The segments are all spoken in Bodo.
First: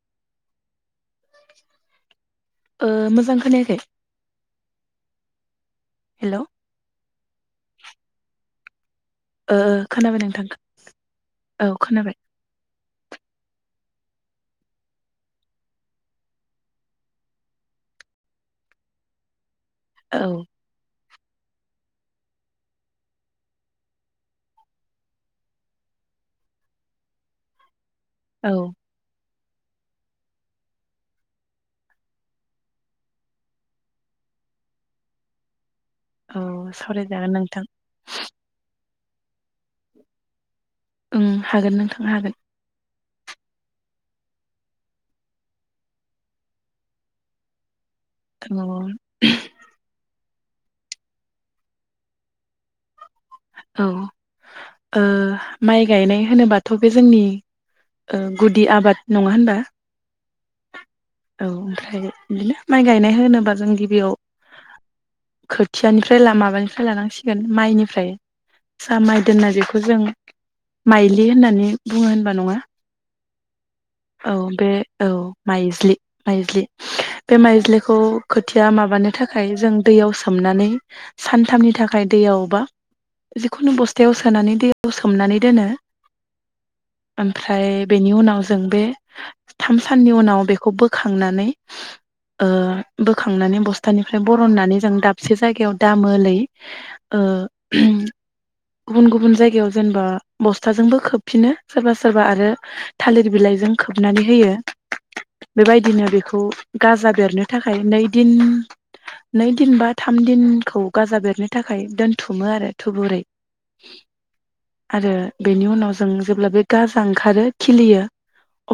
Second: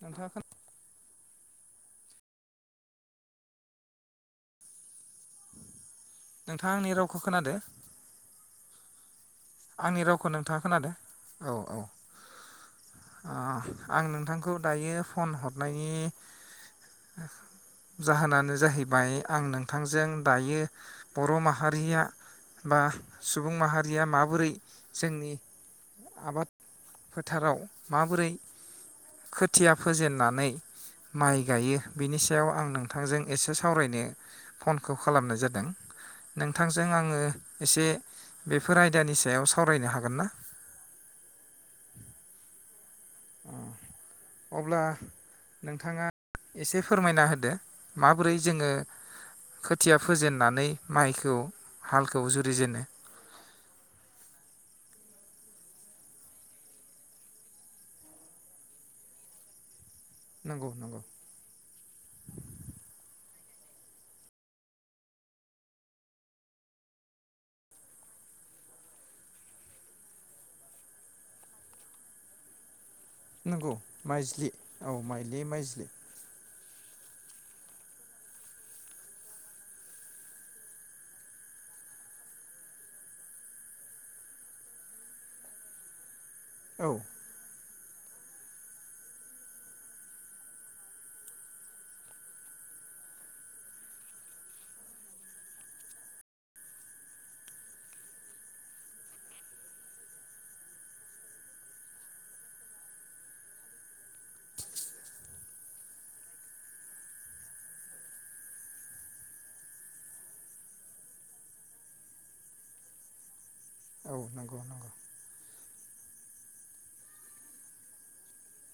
नोंथांआ मोजां खोनायाखै। हेलौ नोंथाङा आंनि रावखौ खोनादों? ओ खोनाबाय नोंथां खोनादो औ खोनाबाय। आं नोंथांखौ दायो फन हरनायनि जाहोनानो जाहैबाय आं नोंथ नोंथांजों औ दायो बर' माहारिया बा सुबुं माहारिया मा बोरै जोंनि आबाद फोथाराव माबोरै औ खोथिया फोेजेननानै माइ गायो बिनि सायाव आं नोंथांजों एसे सावरायनो फनखौ खालामनाय जादों। औ नोंथांजों आङो सावरायजागोन नोंथां एसे बेफोर आइ। दानि सायाव सावरायनो हागोन ना? ओं हागोन नोंथांनो हागोन। अब्ला नोंथाङा एसे फोरमायना होदो। माबोरै औ जोङो खोथिया फोजेन नानै माइखौ हालखौ जुरिजेनो। औ ओ माइ गायनाय होनोबाथ' बे जोंनि गुदि आबाद नङा होनबा। नंगौ नंगौ औ ओमफ्राय बिदिनो माइ गायनाय होनोबा- जों गिबियाव खोथियानिफ्राय माबानिफ्राय लानांसिगोन माइनिफ्राय- सा माइ दोनना जेखौ जों माइलि होननानै बुङो होनबा नङा? नंगौ औ माइज्लि बे औ माइलि माइज्लि माइज्लि। बे माइज्ललिखौ खोथिया माबानो थाखाय जों दैयाव सोमनानै सानथामनि थाखाय दैयाव बा जिखुनु बस्थायाव सोनानै दैयाव सोमनानै दोनो। औ ओमफ्राय बेनि उनाव जों बे थाम साननि उनाव बेखौ बोखांनानै ओ बोखांनानै बस्थानिफ्राय बरननानै जों दाबसे जायगायाव दामोलै ओ गुबुन गुबुन जायगायाव जेनेबा बस्थाजोंबो खोबफिनो सोरबा सोरबा आरो थालिर बिलाइजों खोबनानै होयो। बेबायदिनो बेखौ गाजा बेरनो थाखाय नै दिन नै दिन बा थाम दिनखौ गाजा बेरनो थाखाय दोनथुमो आरो। थुबुरै औ नंगौ नंगौ आरो बेनि उनाव जों जेब्ला बे गाजा ओंखारो खिलियो।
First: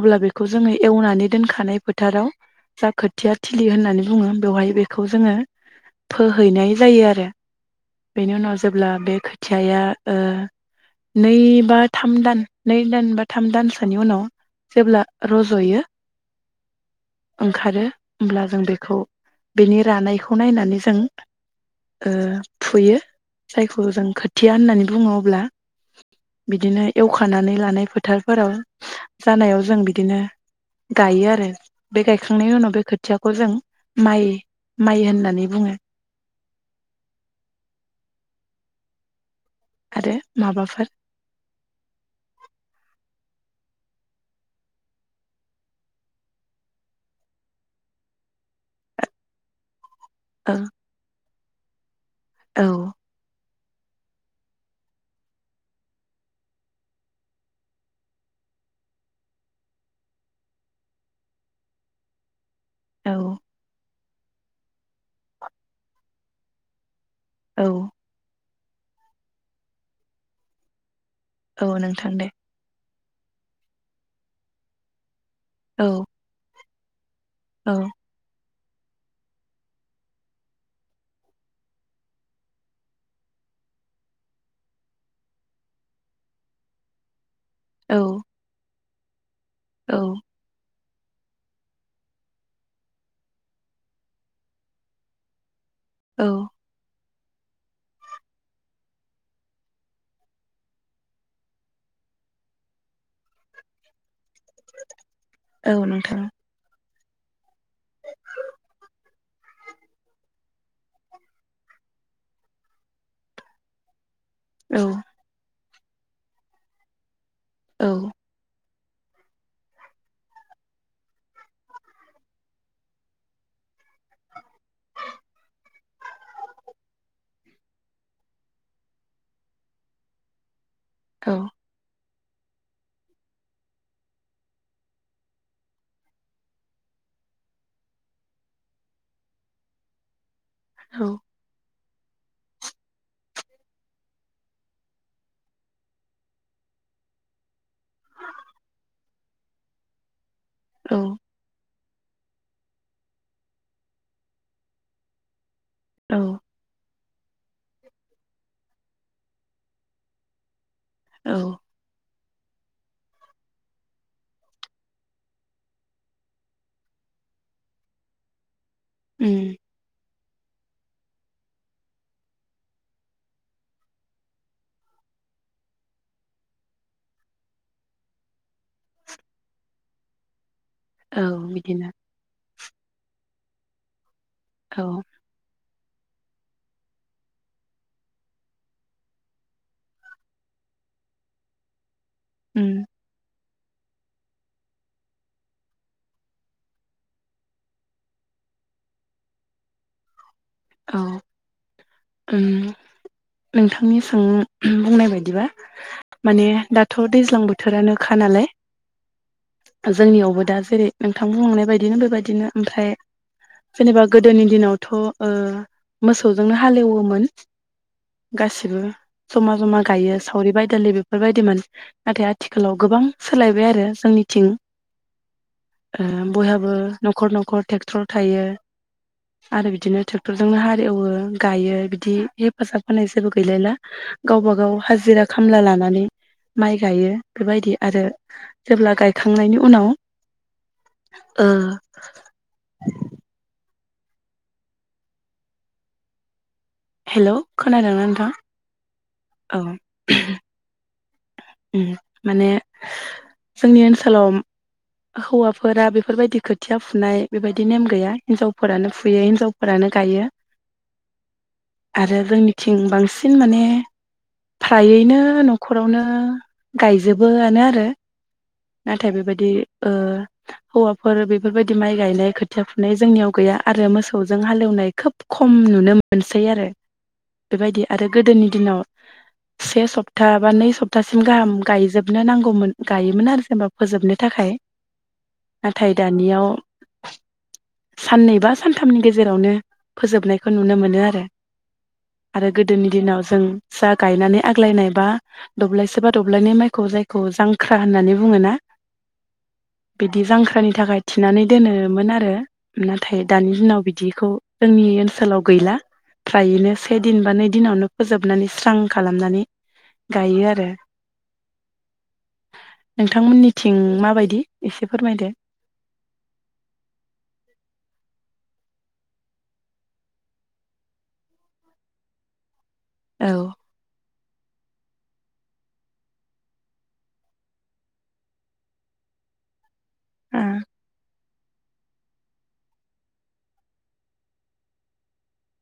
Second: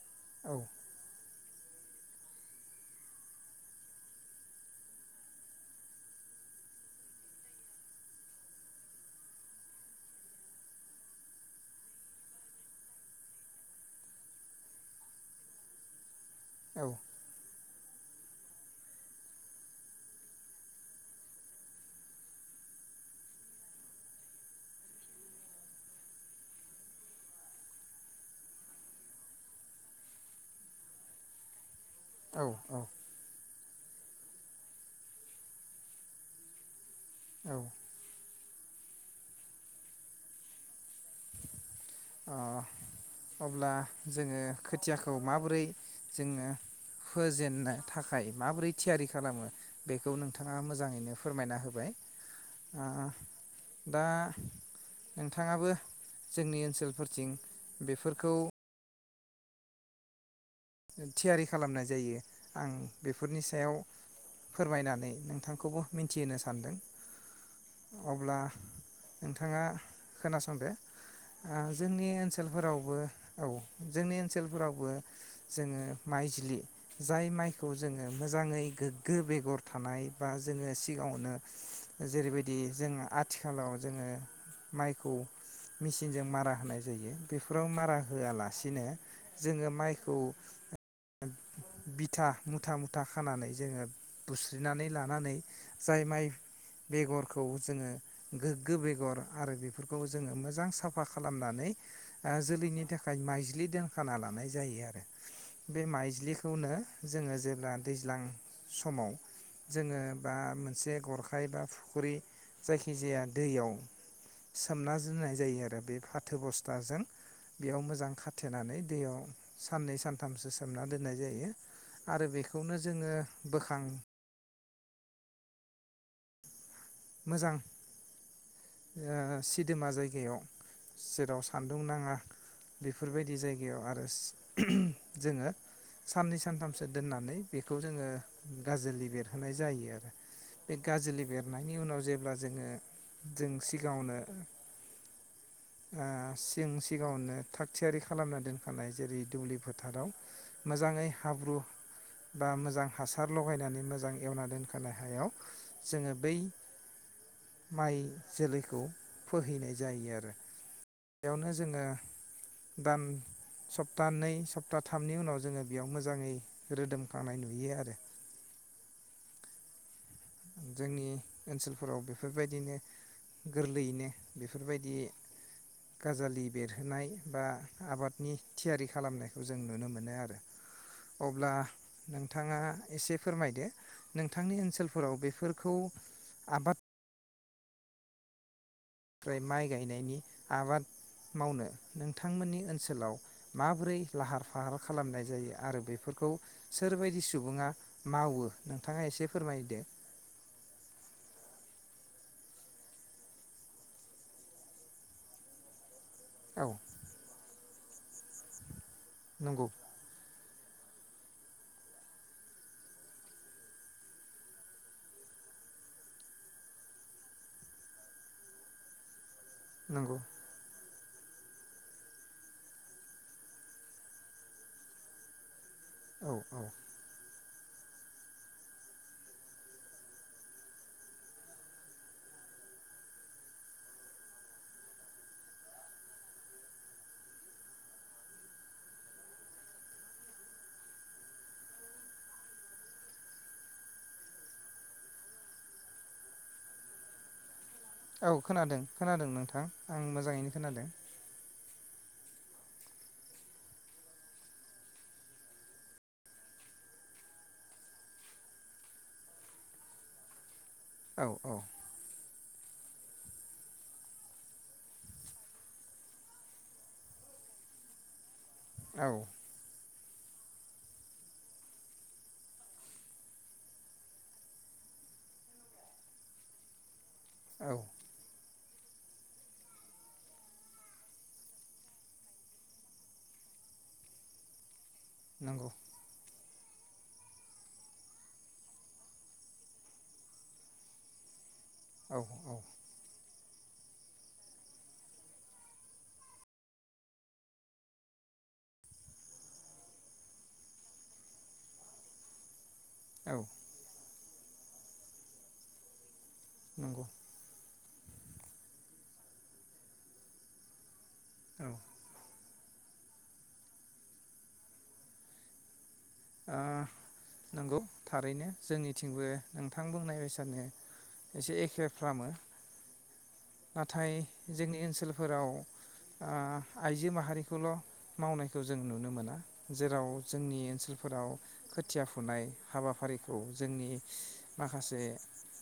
अब्ला बेखौ औ जोङो एवनानै दोनखानाय फोथाराव जा खोथिया थिलि होननानै बुङो बेवहाय बेखौ जोङो फोहैनाय जायो आरो बेनि उनाव जेब्ला बे खोथियाया ओ नै बा थाम दान नै दान बा थाम दानसोनि उनाव जेब्ला रज'यो औ ओंखारो होमब्ला जों बेखौ बेनि रानायखौ नायनानै जों ओ फुयो। जायखौ जों खोथिया होननानै बुङो अब्ला बिदिनो एवखानानै लानाय फोथारफोराव जानायाव जों बिदिनो गायो आरो। बे औ गायखांनायनि उनाव बे खोथियाखौ जों माइ माइ होननानै बुङो। औ आरो माबाफोर अब्ला जोङो खोथियाखौ माबोरै जोङो फजेननो थाखाय माबोरै थियारि खालामो? बेखौ नोंथाङा औ मोजाङैनो फोरमायना होबाय। औ ओ दा नोंथाङाबो जोंनि ओनसोल फोरथिं बेफोरखौ थियारि खालामनाय जायो। आं औ बेफोरनि सायाव फोरमायनानै नोंथांखौबो मिथिहोनो सानदों। औ अब्ला नोंथाङा खोनासंदो। आ औ जोंनि नोंथां दे ओनसोलफोरावबो औ जोंनि ओनसोलफोरावबो जोङो औ माइज्लि जाय माइखौ औ जोङो मोजाङै गोग्गो बेगर थानाय बा जोङो सिगाङावनो जेरैबायदि जों आथिखालाव जोङो माइखौ मिसिनजों मारा होनाय जायो। बेफोराव औ मारा होआलासिनो जोङो औ माइखौ बिथा मुथा मुथा खानानै जोङो बुस्रिनानै लानानै जाय औ माइ बेगर खौ जोङो गोग्गो बेगर आरो बेफोरखौ जोङो मोजां साफा खालामनानै जोलैनि थाखाय माइज्लि दोनखाना लानाय जायो आरो बे औ नोंथां माइज्लिखौनो जोङो जे ला दैज्लां समाव जोङो बा मोनसे गरखाय बा फुख्रि जायखिजाया दैयाव औ सोमना जोननाय जायो आरो बे फाथो बस्थाजों बेयाव औ मोजां खाथेनानै दैयाव सान सनै स सानथामसो सोमना दोननाय जायो आरो बेखौनो जोङो बोखां मोजां सिदोमा जायगायाव औ जेराव सान्दुं नाङा। बेफोरबायदि जायगायाव आरो जोङो साननै सानथामसो दोननानै बेखौ जोङो गाज्रिलि बेरहोनाय जायो आरो बे औ गाज्रिलि बेरनाय नि उनाव जेब्ला जोङो जों सिगाङावनो ओ सिं सिगाङावनो थाग थियारि खालामना दोनखानाय जेरै दुब्लि फोथाराव मोजाङै औ हाब्रु बा मोजां हासार लगायनानै मोजां एवना दोनखानाय हायाव जोङो औ बै माइ जोलैखौ फोहैनाय जायो आरो औ बेयावनो जोङो दान सप्ताानैै सप्ता थामनि उनाव जोङो बेयाव मोजाङै रोदोमखांनाय नुयो आरो उम जोंनि ओनसोलफोराव बेफोरबायदिनो गोरलैयैनो बेफोरबायदि गाजालि बेरहोनाय बा आबादनि थियारि खालामनायखौ जों नुनो मोनो आरो औ अब्ला बिदिनो नोंथाङा एसे फोरमायदो नोंथांनि औ ओनसोलफोराव बे फोरखौ आबाद आनिफ्राय माइ गायनायनि आबाद मावनो नोंथांमोननि उम ओनसोलाव माबोरै लाहार फाहार खालामनाय जायो आरो बेफोरखौ सोरबायदि सुबुङा मावो नोंथाङा एसे फोरमायदो औ ओं नोंथांनि सों बुंनाय बायदिबा माने औ दाथ दैज्लां बो थोरानोखा नालाय नंगौ जोंनियावबो दास जेरै नोंथां बुंलांनाय बायदिनो बेबायदिनो ओमफ्राय जेनेबा गोदोनि दिनावथ' ओ मोसौजोंनो ह हालेवोमोन गासिबो जमा जमा नंगौ गायो सावरि बाय दालि बे बेफोरबायदिमोन नाथाय आथिखालाव गोबां सोलायबाय आरो जोंनिथिं। ओ औ औ बयहाबो न'खर न'खर ट्रेक्टर थायो आरो बिदिनो ट्रेक्टरजोंनो हाल एवो। गायो बिदि हेफाजाब होनाय जेबो गैलायला गावबा गाव हाजिरा खामला लानानै माइ गायो बेबायदि आरो जेब्ला गायखांनायनि उनाव ओ हेलौ खोनादोंना औ नोंथां? खोनादों खोनादों नोंथां आं औ मोजाङैनो खोनादों। उम माने जोंनि ओनसोलाव हौवाफोरा बेफोरबायदि खोथिया फुनाय बेबायदि नेम गैया हिन्जावफोरानो फुयो हिन्जावफोरानो गायो। औ औ आरो जोंनि थिं बांसिन माने फ्रायैनो न'खरावनो गायजोबोआनो आरो नाथाय औ बेबायदि ओ हौवाफोर बेफोरबायदि माइ गायनाय खोथिया फुनाय जोंनियाव गैया आरो मोसौजों हालेवनाय खोब खम नुनो मोनसै आरो औ बेबायदि आरो गोदोनि दिनाव से सप्ता बा नै सप्तासिम गाहाम गायजोबनो नांगौमोन गायोमोन आरो जेनेबा फोजोबनो थाखाय नंगौ नाथाय दानियाव साननै बा सानथामनि गेजेरावनो फोजोबनायखौ नुनो मोनो आरो औ आरो औ गोदोनि दिनाव जों जा गायनानै आग्लायनाय बा दब्लायसे बा दब्लायनाय माइखौ जायखौ जांख्रा होननानै बुङोना बिदि जांख्रानि थाखाय थिनानै दोनोमोन आरो नाथाय दानि दिनाव बिदिखौ जोंनि ओनसोलाव गैला। फ्रायैनो से नंगौ दिन बा नै दिनावनो फोजाबनानैस स्रां खालामनानै गायो आरो औ नोंथांमोननिथिं माबायदि एसे फोरमायदो? ओ नंगौ थारैनो। जोंनिथिंबो नोंथां बुंनाय बायसानो एसे एखे खालामो। औ नाथाय जोंनि ओनसोलफोराव ओ आइजो माहारिखौल' मावनायखौ जों नुनो मोना। जेराव आ जोंनि ओनसोल औ खोथिया फुनाय हाबाफारिखौ जोंनि माखासे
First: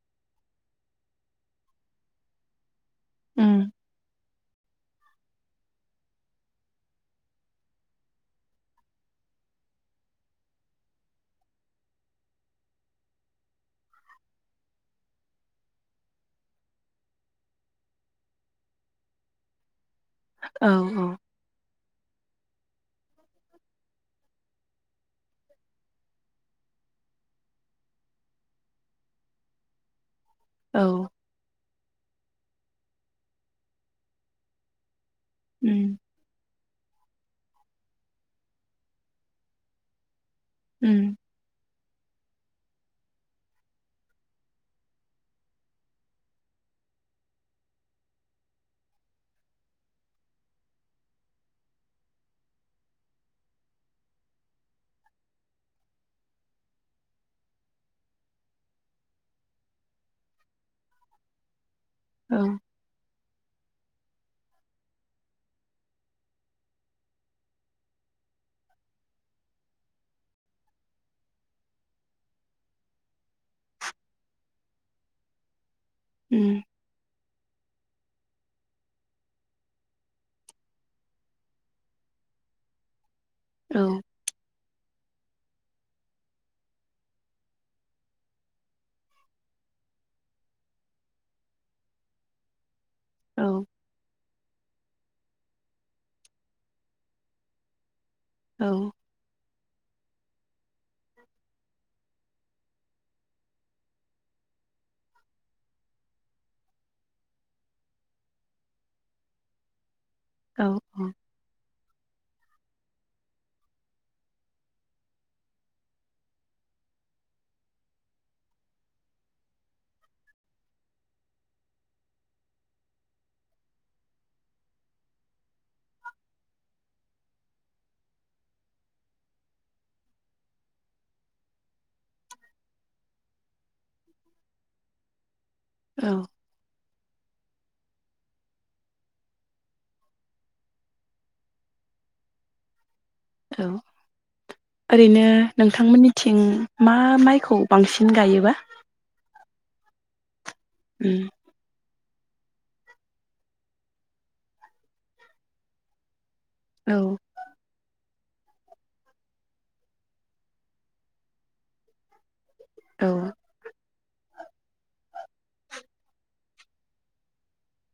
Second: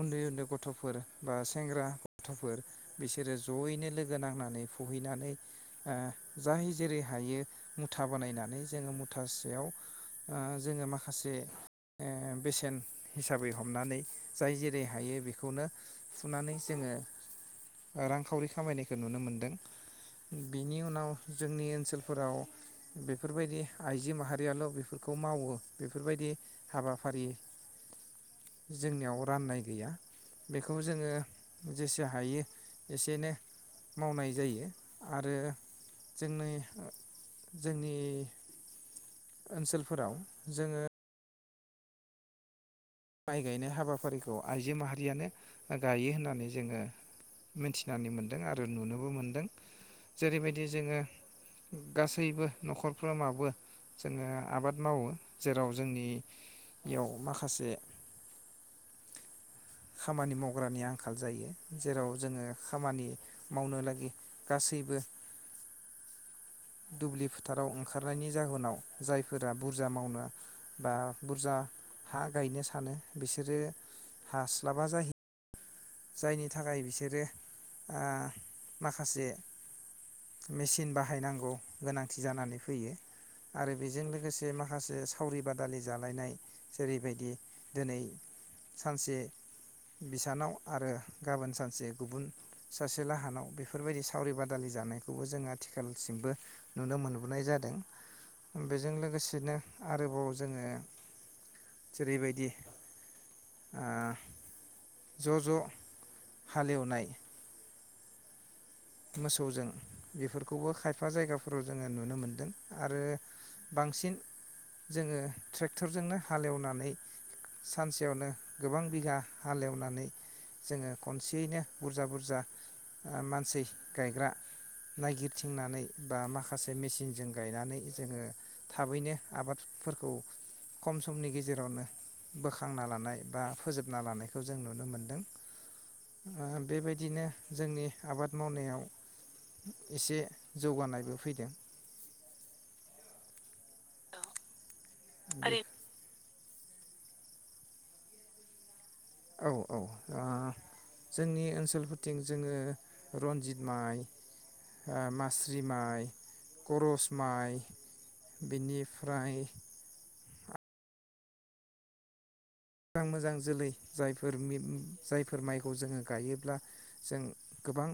उन्दै उन्दै गथ'फोर बा सेंग्रा गथ'फोर बिसोरो उम ज'यैनो लोगो नांनानै फुहैनानै ओ जाय जेरै हायो मुथा बानायनानै जोङो मुथासेयाव ओ जोङो माखासे ओ बेसेन हिसाबै हमनानै जाय जेरै हायो बेखौनो फुनानै जोङो रांखावरि खामायनायखौ नुनो मोनदों। औ बिनि उनाव औ जोंनि ओनसोलफोराव बेफोरबायदि आइजो माहारियाल' बेफोर खौ मावो बेफोरबायदि हाबाफारि जोंनियाव राननाय गैया। बेखौ औ जोङो जेसे हायो एसेनो मावनाय जायो। आरो उम जोंनि जोंनि ओनसोल फोराव उम माइ गायनाय हाबाफारिखौ आइजो माहारियानो गायो होननानै जोङो मिथिनानै मोनदों आरो नुनोबो मोनदों। जेरैबायदि जोङो गासैबो नखरफ्रामाबो जोङो आबाद मावो। जेराव जोंनियाव माखासे खामानि मावग्रानि आंखाल जायो। जेराव औ जोङो खामानि मावनो ला गासैबो दुब्लि फोथाराव ओंखारनायनि जाहोनाव जायफोरा बुरजा मावनो बा बुरजा हा गायनो सानो बिसोरो हास्लाबा जाहै जायनि उम थाखाय बिसोरो ओ माखासे मेसिन बाहायनांगौ गोनांथि जानानै फैयो। आरो औ बेजों लोगोसे मा खासे सावरि बादालि जालायनाय जेरैबायदि दिनै सानसे बिसानाव आरो गाबोन सानसे गुबुन सासे लाहानाव औ बेफोरबायदि सावरि बादालि जानायखौबो जों आथिखालसिमबो नुनो मोनबोनाय जादों। औ बेजों लोगोसेनो आरोबाव जोङो जेरैबायदि आ ज' ज' हालेवनाय मोसौजों औ बेफोरखौबो खायफा जायगाफोराव जोङो नुनो मोन्दों। आरो बांसिन जोङो ट्रेक्टरजोंनो हालेवनानै सानसेयावनो गोबां बिगा हालेवनानै जोङो खनसेयैनो बुरजा बुरजा आ मानसै गायग्रा नायगिरथिंनानै बा माखासे मेसिनजों गायनानै जोङो थाबैनो आबादफोरखौ खम समनि गेजेरावनो बोखांना लानाय बा फोजोबना लानायखौ जों नुनो मोनदों। औ ओ बेबायदिनो जोंनि आबाद मावनायाव एसे जौगानायबो फैदों। औ ओरैनो बे नोंथांमोननि थिं मा माइखौ बांसिन गायोबा? औ औ दा उम जोंनि ओनसोलफोर थिं जोंङो रन्जित माइ ओ मास्रि माइ औ करसमाइ बिनिफ्राय मोजां औ मोजां जोलै जायफोर जायफोर माइखौ जोङो गायोब्ला जों गोबां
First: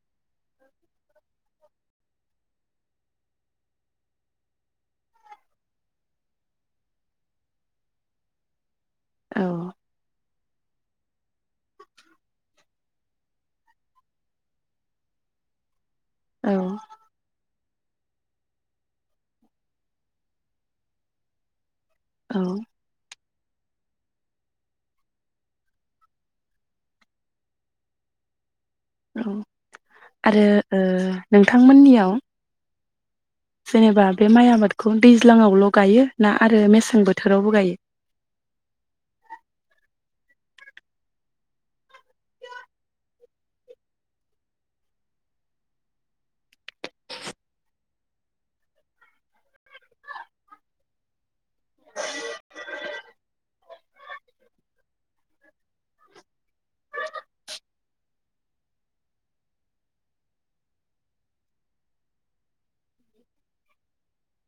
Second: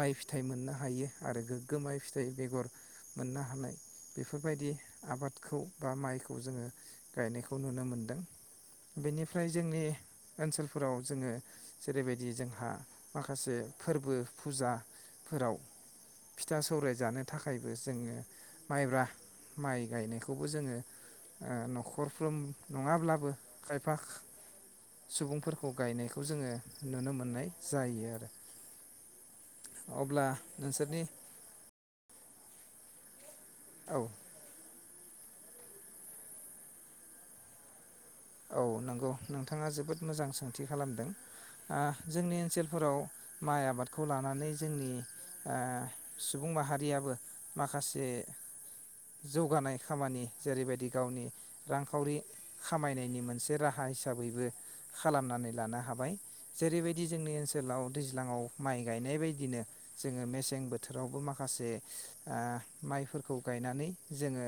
माइ फिथाइ मोननो हायो आरो गोग्गो माइ फिथाइ बेगर मोननो हानाय बेफोरबायदि आबादखौ बा माइखौ जोङो गायनायखौ नुनो मोनदों। बेनिफ्राय औ जोंनि ओनसोलफोराव जोंङो जेरैबायदि जोंहा माखासे फोरबो फुजाफोराव औ फिथा सौराय जानो थाखाय थाखायबो जोंङो माइब्रा माइ गायनायखौबो जोंङो नखर खरफ्रोम औ नंङाब्लाबो खायफा सुबुंफोरखौ गायनायखौ जोंङो नुनो मोननाय जायो आरो औ अब्ला आरो ओ नोंसोरनि नोंथांमोननियाव औ जनेेबा बे माय आबाद बे खौ दैज्लाङावल गायो ना आरो मेसें बोथोरावबो गायो? औ नंगौ नोंथाङा जोबोद मोजां सोंथि खालामदों। जोंनि ओनसोलफोराव माइ आबादखौ लानानै जोंनि ओ सुबुं माहारियाबो माखासे जौगानाय खामानि जेरैबायदि गावनि रांखावरि खामायनायनि मोनसे राहा हिसाबैबो खालामनानै लानो हाबाय। जेरैबायदि जोंनि ओनसोलाव दैज्लाङाव माइ गायनाय बायदिनो जोंङो मेसें बोथोरावबो माखासे माइफोरखौ गायनानै जोंङो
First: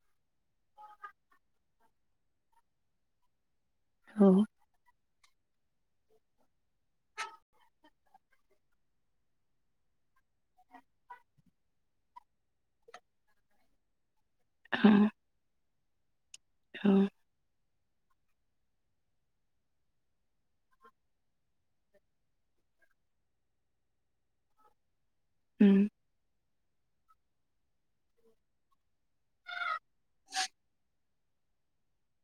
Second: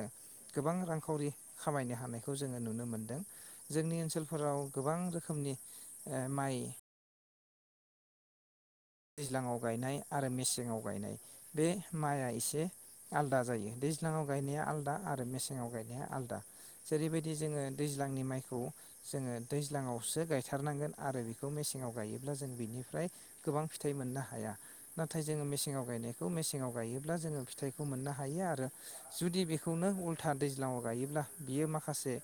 गोबां रांखावरि खामायनो हानायखौ जोंङो नुनो मोनदों जोंनि औ ओनसोलफोराव गोबां रोखोमनि ओ माइ दैज्लाङाव गायनाय आरो मेसेंआव गायनाय बे माइआ एसे आलदा जायो दैज्लाङाव गायनाया औ आलदा आरो मेसे आव गायनाया आलदा औ जेरैबायदि जोंङो दैज्लांनि माइखौ जोंङो दैज्लाङावसो गायथारनांगोन आरो बिखौ मेसेङाव गायोब्ला जों बिनिफ्राय गोबां फि- थाइ मोननो हाया नाथाय जोंङो उम मेसेङाव गनायखौ मेसेंआव गायो अब्ला जोंङो फिथाइखौ मोननो हायो आरो जुदि बेखौनो उल्था दैज्लाङाव गायोब्ला बियो माखासे